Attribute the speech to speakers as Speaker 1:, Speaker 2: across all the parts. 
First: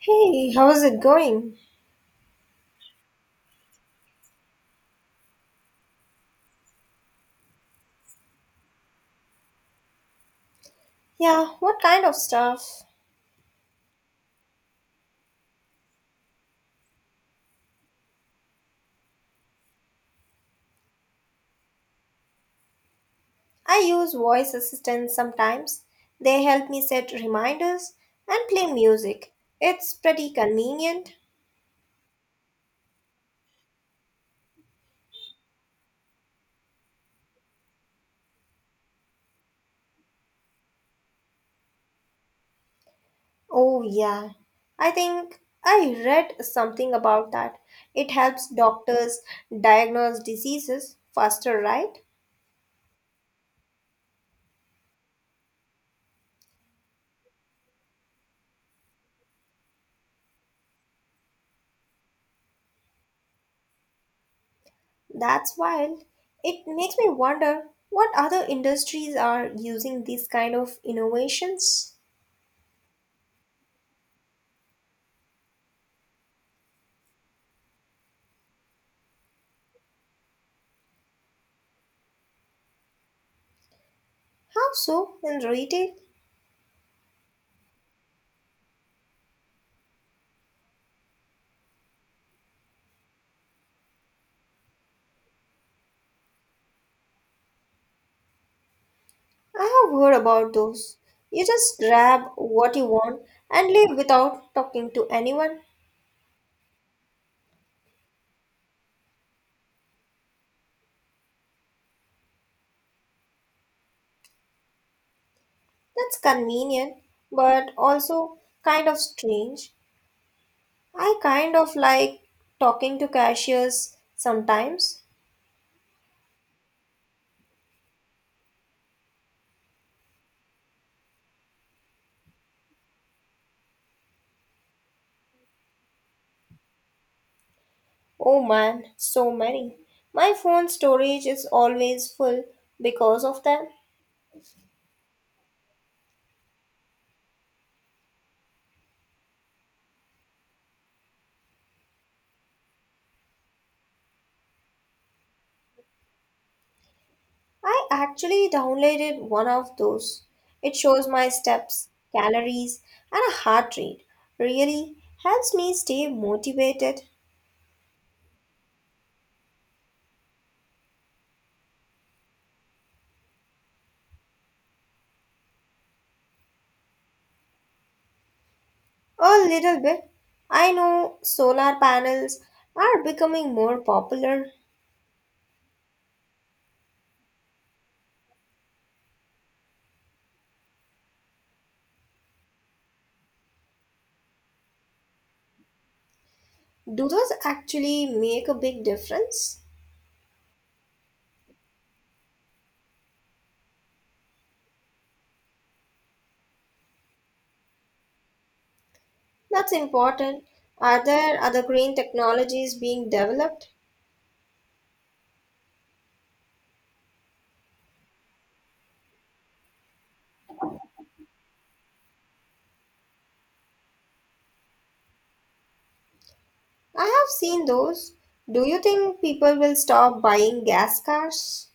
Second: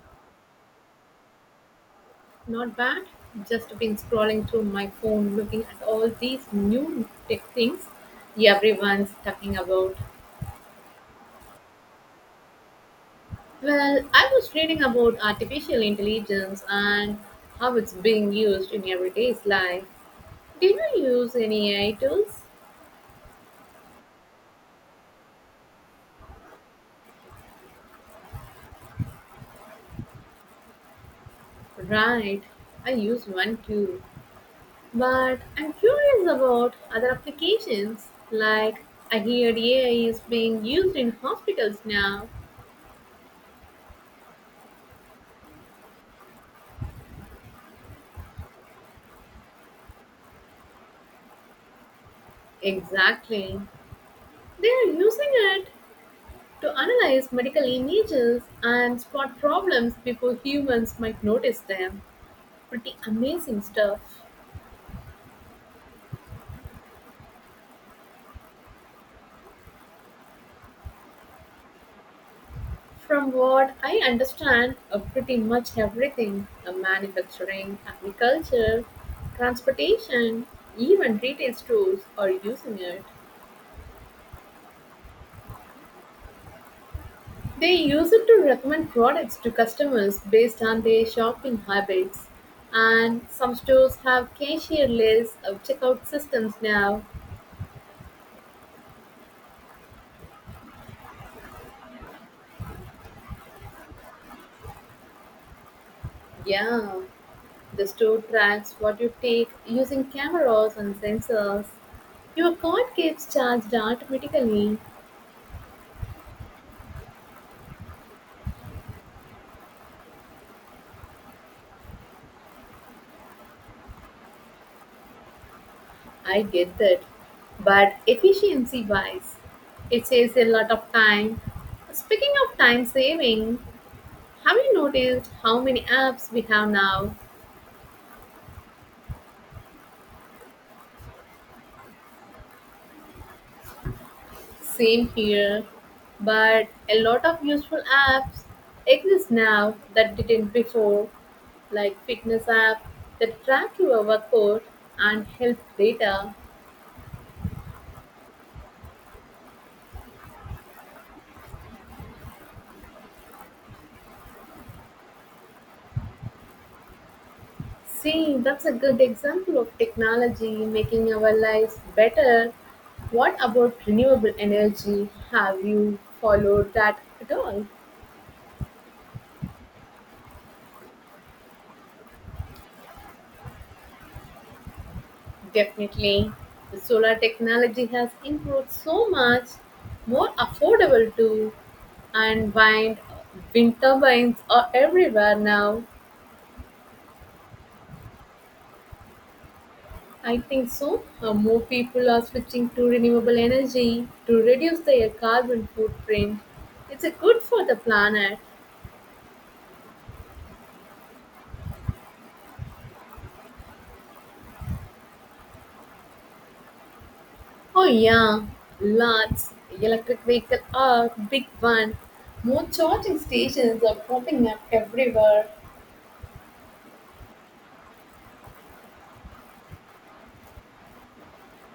Speaker 1: Hey, how's it going?
Speaker 2: Not bad. Just been scrolling through my phone looking at all these new tech things everyone's talking about.
Speaker 1: Yeah, what kind of stuff?
Speaker 2: Well, I was reading about artificial intelligence and how it's being used in everyday's life. Do you use any AI tools?
Speaker 1: I use voice assistants sometimes. They help me set reminders and play music. It's pretty convenient.
Speaker 2: Right, I use one too. But I'm curious about other applications. Like, I heard AI is being used in hospitals now.
Speaker 1: Oh, yeah. I think I read something about that. It helps doctors diagnose diseases faster, right?
Speaker 2: Exactly. They are using it to analyze medical images and spot problems before humans might notice them. Pretty amazing stuff.
Speaker 1: That's wild. It makes me wonder what other industries are using these kind of innovations.
Speaker 2: From what I understand, pretty much everything, manufacturing, agriculture, transportation, even retail stores are using it.
Speaker 1: How so in retail?
Speaker 2: They use it to recommend products to customers based on their shopping habits. And some stores have cashier lists of checkout systems now.
Speaker 1: I have heard about those. You just grab what you want and leave without talking to anyone.
Speaker 2: Yeah. The store tracks what you take using cameras and sensors. Your card gets charged automatically.
Speaker 1: That's convenient, but also kind of strange. I kind of like talking to cashiers sometimes.
Speaker 2: I get that. But efficiency wise, it saves a lot of time. Speaking of time saving, have you noticed how many apps we have now?
Speaker 1: Oh man, so many. My phone storage is always full because of them.
Speaker 2: Same here. But a lot of useful apps exist now that didn't before, like fitness app that track your workout and health data.
Speaker 1: I actually downloaded one of those. It shows my steps, calories, and a heart rate. Really helps me stay motivated
Speaker 2: See, that's a good example of technology making our lives better. What about renewable energy? Have you followed that at all?
Speaker 1: a little bit. I know solar panels are becoming more popular.
Speaker 2: Definitely. The solar technology has improved so much, more affordable too, and wind turbines are everywhere now.
Speaker 1: Do those actually make a big difference?
Speaker 2: I think so. More people are switching to renewable energy to reduce their carbon footprint. It's a good for the planet.
Speaker 1: That's important. Are there other green technologies being developed?
Speaker 2: Oh yeah, lots. Electric vehicles are a big one. More charging stations are popping up everywhere.
Speaker 1: I have seen those. Do you think people will stop buying gas cars?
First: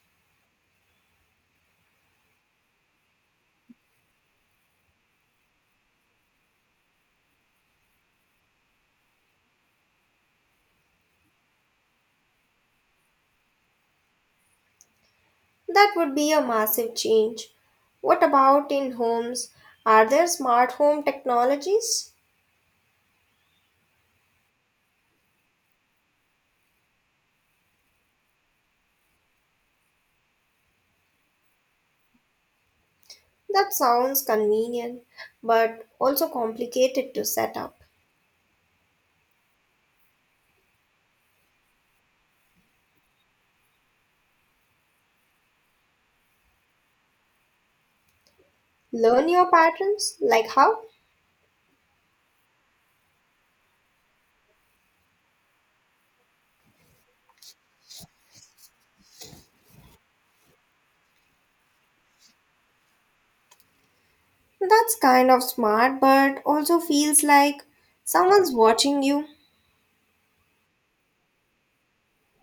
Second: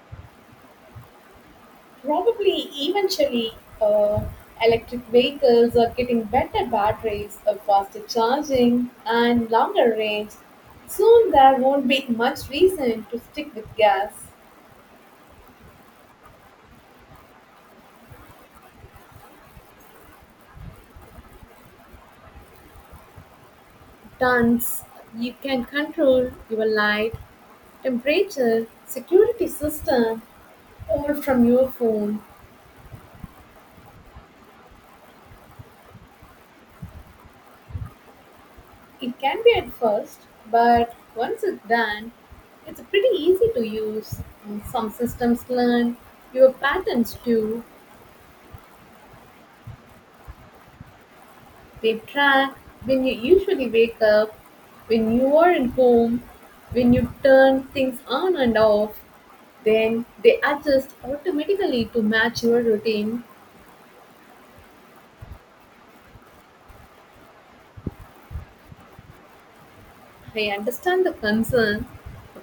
Speaker 2: Probably eventually, uh, electric vehicles are getting better batteries, faster charging, and longer range. Soon there won't be much reason to stick with gas.
Speaker 1: That would be a massive change. What about in homes? Are there smart home technologies?
Speaker 2: Tons. You can control your light, temperature, security system, all from your phone.
Speaker 1: That sounds convenient, but also complicated to set up.
Speaker 2: It can be at first, but once it's done, it's pretty easy to use. Some systems learn your patterns too.
Speaker 1: Learn your patterns? Like how?
Speaker 2: They track when you usually wake up, when you are at home, when you turn things on and off. Then they adjust automatically to match your routine.
Speaker 1: That's kind of smart, but also feels like someone's watching you.
Speaker 2: I understand the concern.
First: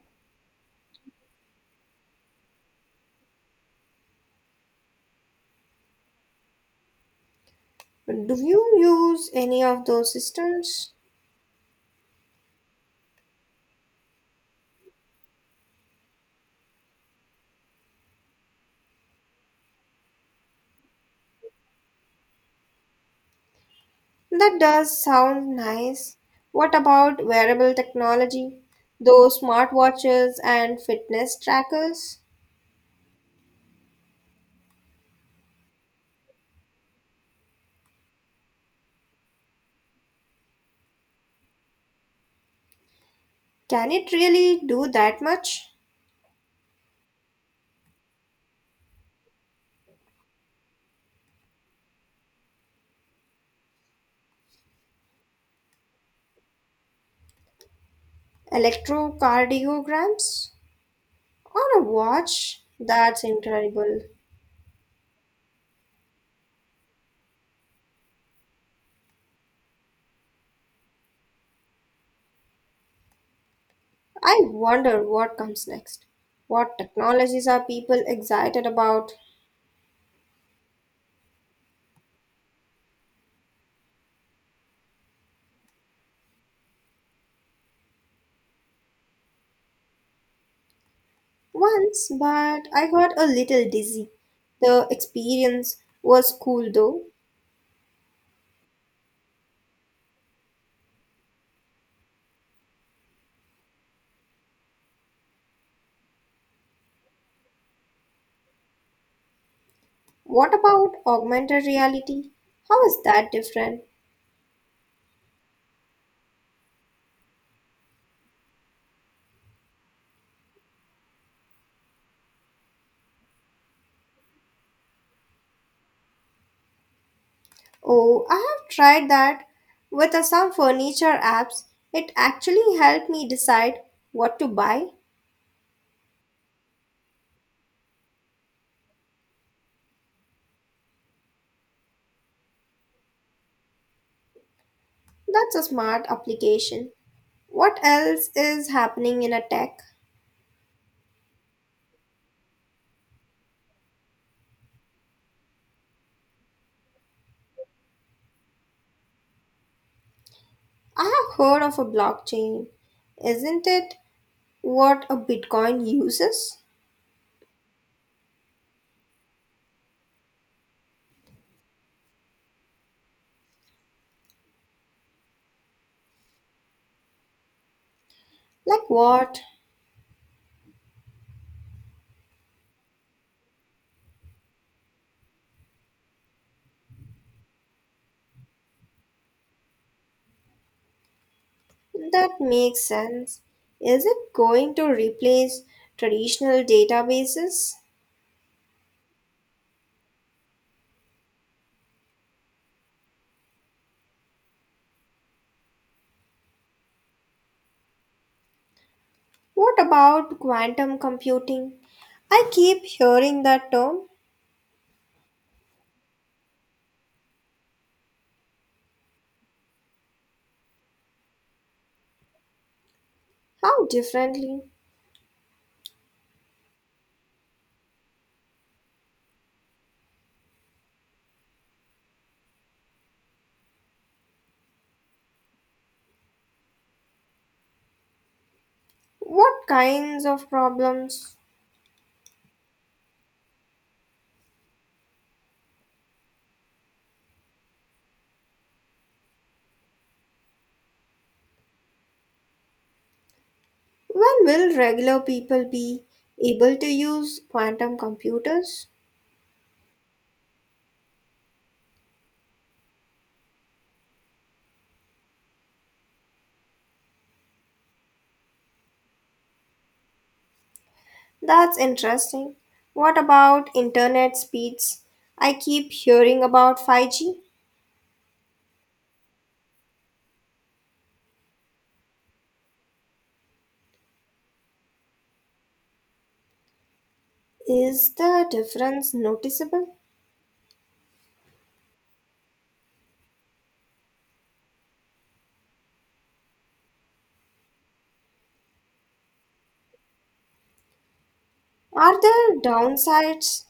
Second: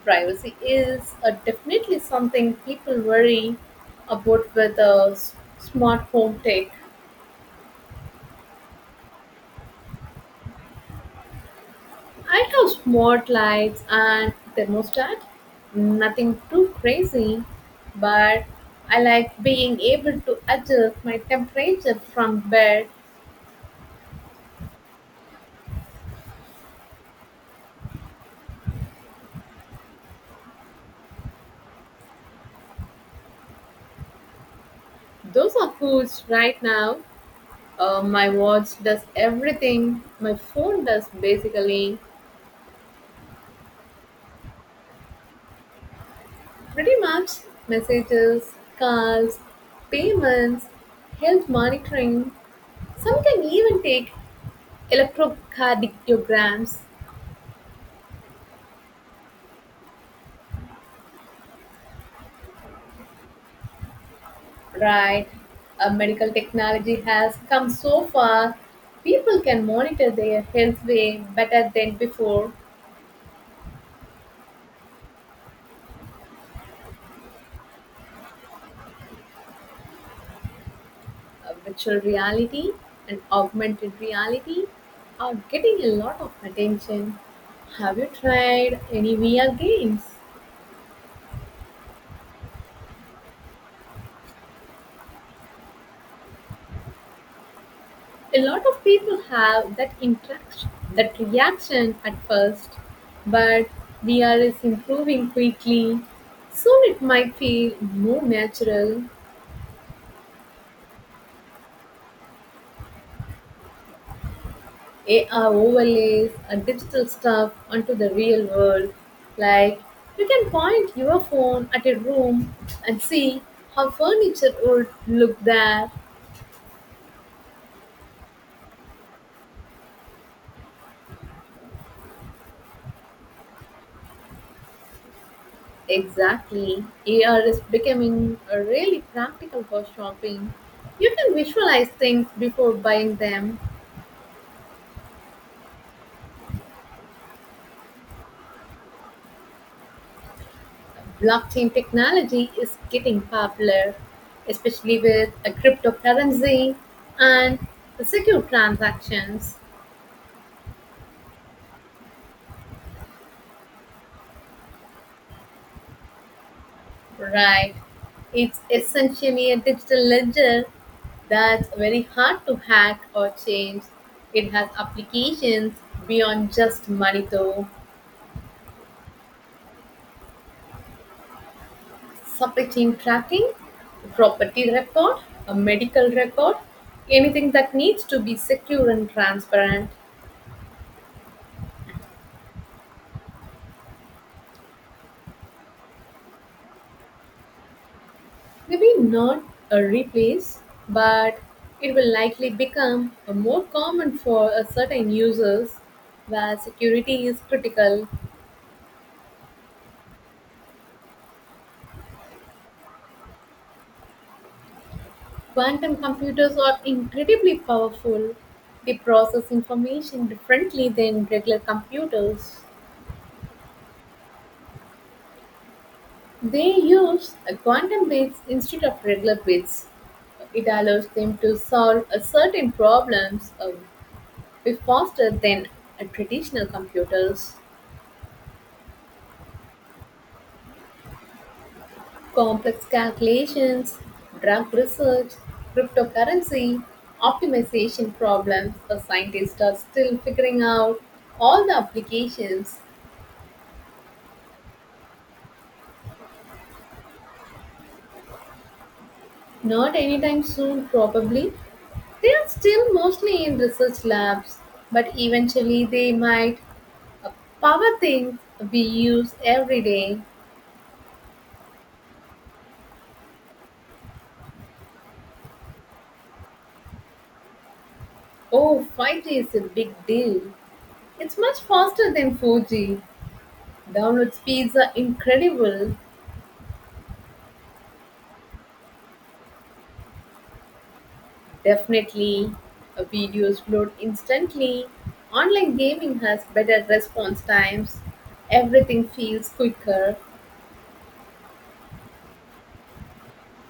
Speaker 2: Privacy is definitely something people worry about with smart home tech.
Speaker 1: Do you use any of those systems?
Speaker 2: I have smart lights and thermostat. Nothing too crazy, but I like being able to adjust my temperature from bed.
Speaker 1: That does sound nice. What about wearable technology? Those smartwatches and fitness trackers?
Speaker 2: Those are foods right now. My watch does everything. My phone does basically
Speaker 1: Can it really do that much?
Speaker 2: pretty much messages, calls, payments, health monitoring. Some can even take electrocardiograms.
Speaker 1: Electrocardiograms on a watch? That's incredible.
Speaker 2: Right. Medical technology has come so far. People can monitor their health way better than before.
Speaker 1: I wonder what comes next. What technologies are people excited about?
Speaker 2: Virtual reality and augmented reality are getting a lot of attention. Have you tried any VR games?
Speaker 1: Once, but I got a little dizzy. The experience was cool though.
Speaker 2: A lot of people have that reaction at first, but VR is improving quickly, so it might feel more natural.
Speaker 1: What about augmented reality? How is that different?
Speaker 2: AR overlays and digital stuff onto the real world. Like you can point your phone at a room and see how furniture would look there.
Speaker 1: Oh, I have tried that with some furniture apps. It actually helped me decide what to buy.
Speaker 2: Exactly. AR is becoming a really practical for shopping. You can visualize things before buying them.
Speaker 1: That's a smart application. What else is happening in a tech?
Speaker 2: Blockchain technology is getting popular, especially with a cryptocurrency and the secure transactions.
Speaker 1: I have heard of a blockchain. Isn't it what a Bitcoin uses?
Speaker 2: Right. It's essentially a digital ledger that's very hard to hack or change. It has applications beyond just money though.
Speaker 1: Like what?
Speaker 2: Supply chain tracking, property record, a medical record, anything that needs to be secure and transparent.
Speaker 1: That makes sense. Is it going to replace traditional databases?
Speaker 2: Maybe not a replace, but it will likely become a more common for a certain users where security is critical.
Speaker 1: What about quantum computing? I keep hearing that term.
Speaker 2: Quantum computers are incredibly powerful. They process information differently than regular computers.
Speaker 1: How differently?
Speaker 2: They use quantum bits instead of regular bits. It allows them to solve certain problems way faster than traditional computers.
Speaker 1: What kinds of problems?
Speaker 2: Complex calculations, drug research, cryptocurrency, optimization problems, the scientists are still figuring out all the applications.
Speaker 1: When will regular people be able to use quantum computers?
Speaker 2: Not anytime soon, probably. They are still mostly in research labs, but eventually they might. Power things we use every day.
Speaker 1: That's interesting. What about internet speeds? I keep hearing about 5G.
Speaker 2: Oh, 5G is a big deal. It's much faster than 4G. Download speeds are incredible.
Speaker 1: Is the difference noticeable?
Speaker 2: Definitely. Videos load instantly. Online gaming has better response times. Everything feels quicker.
Speaker 1: Are there downsides?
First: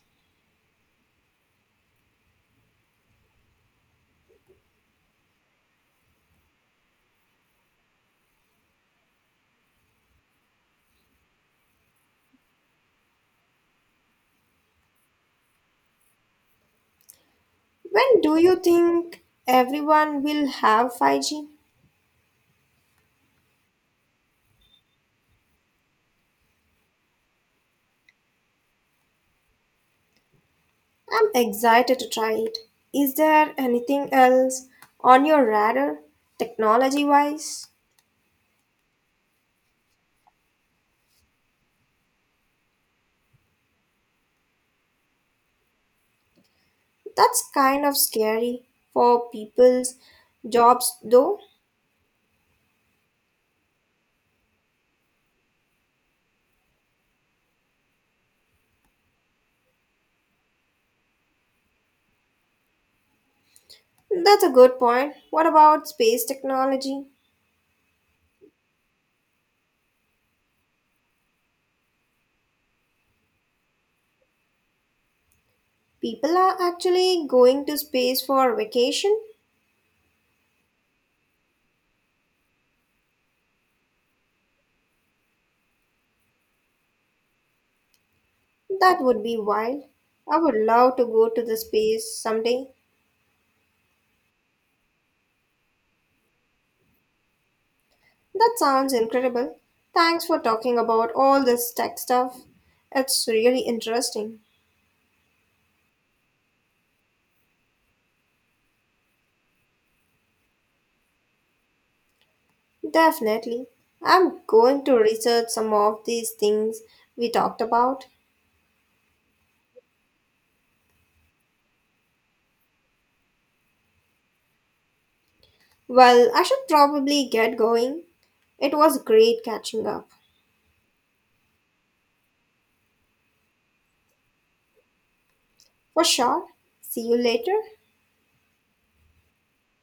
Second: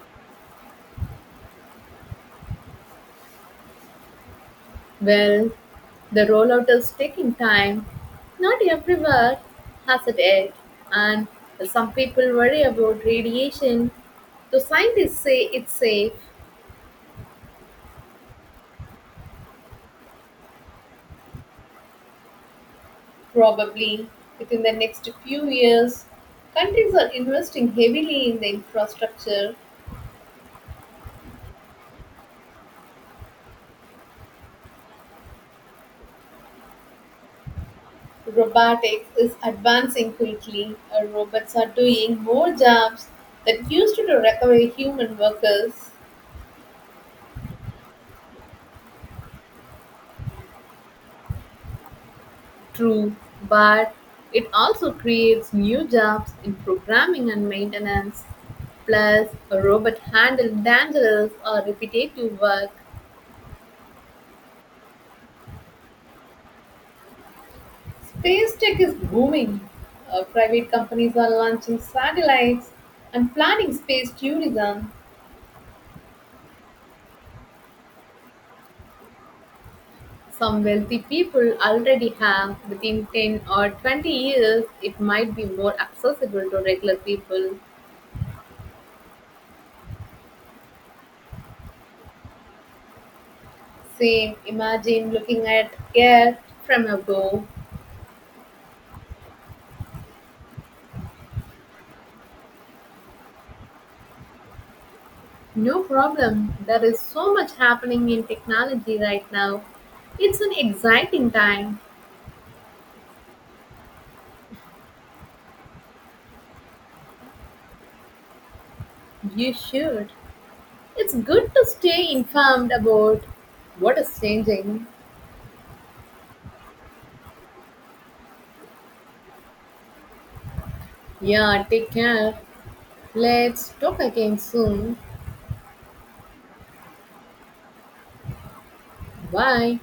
Speaker 2: Well, the rollout is taking time. Not everywhere has it yet, and some people worry about radiation. The scientists say it's safe,
Speaker 1: When do you think everyone will have 5G?
Speaker 2: probably within the next few years. Countries are investing heavily in the infrastructure.
Speaker 1: I'm excited to try it. Is there anything else on your radar, technology wise?
Speaker 2: Robotics is advancing quickly. Robots are doing more jobs that used to do require human workers.
Speaker 1: That's kind of scary for people's jobs, though.
Speaker 2: True, but it also creates new jobs in programming and maintenance. Plus, a robot handle dangerous or repetitive work.
Speaker 1: That's a good point. What about space technology?
Speaker 2: Space tech is booming. Private companies are launching satellites and planning space tourism.
Speaker 1: People are actually going to space for vacation?
Speaker 2: Some wealthy people already have. Within 10 or 20 years, it might be more accessible to regular people.
Speaker 1: That would be wild. I would love to go to the space someday.
Speaker 2: Same, imagine looking at air from above.
Speaker 1: That sounds incredible. Thanks for talking about all this tech stuff. It's really interesting.
Speaker 2: No problem. There is so much happening in technology right now. It's an exciting time.
Speaker 1: Definitely. I'm going to research some of these things we talked about.
Speaker 2: You should. It's good to stay informed about what is changing.
Speaker 1: Well, I should probably get going. It was great catching up.
Speaker 2: Yeah, take care. Let's talk again soon.
Speaker 1: For sure. See you later.
Speaker 2: Bye.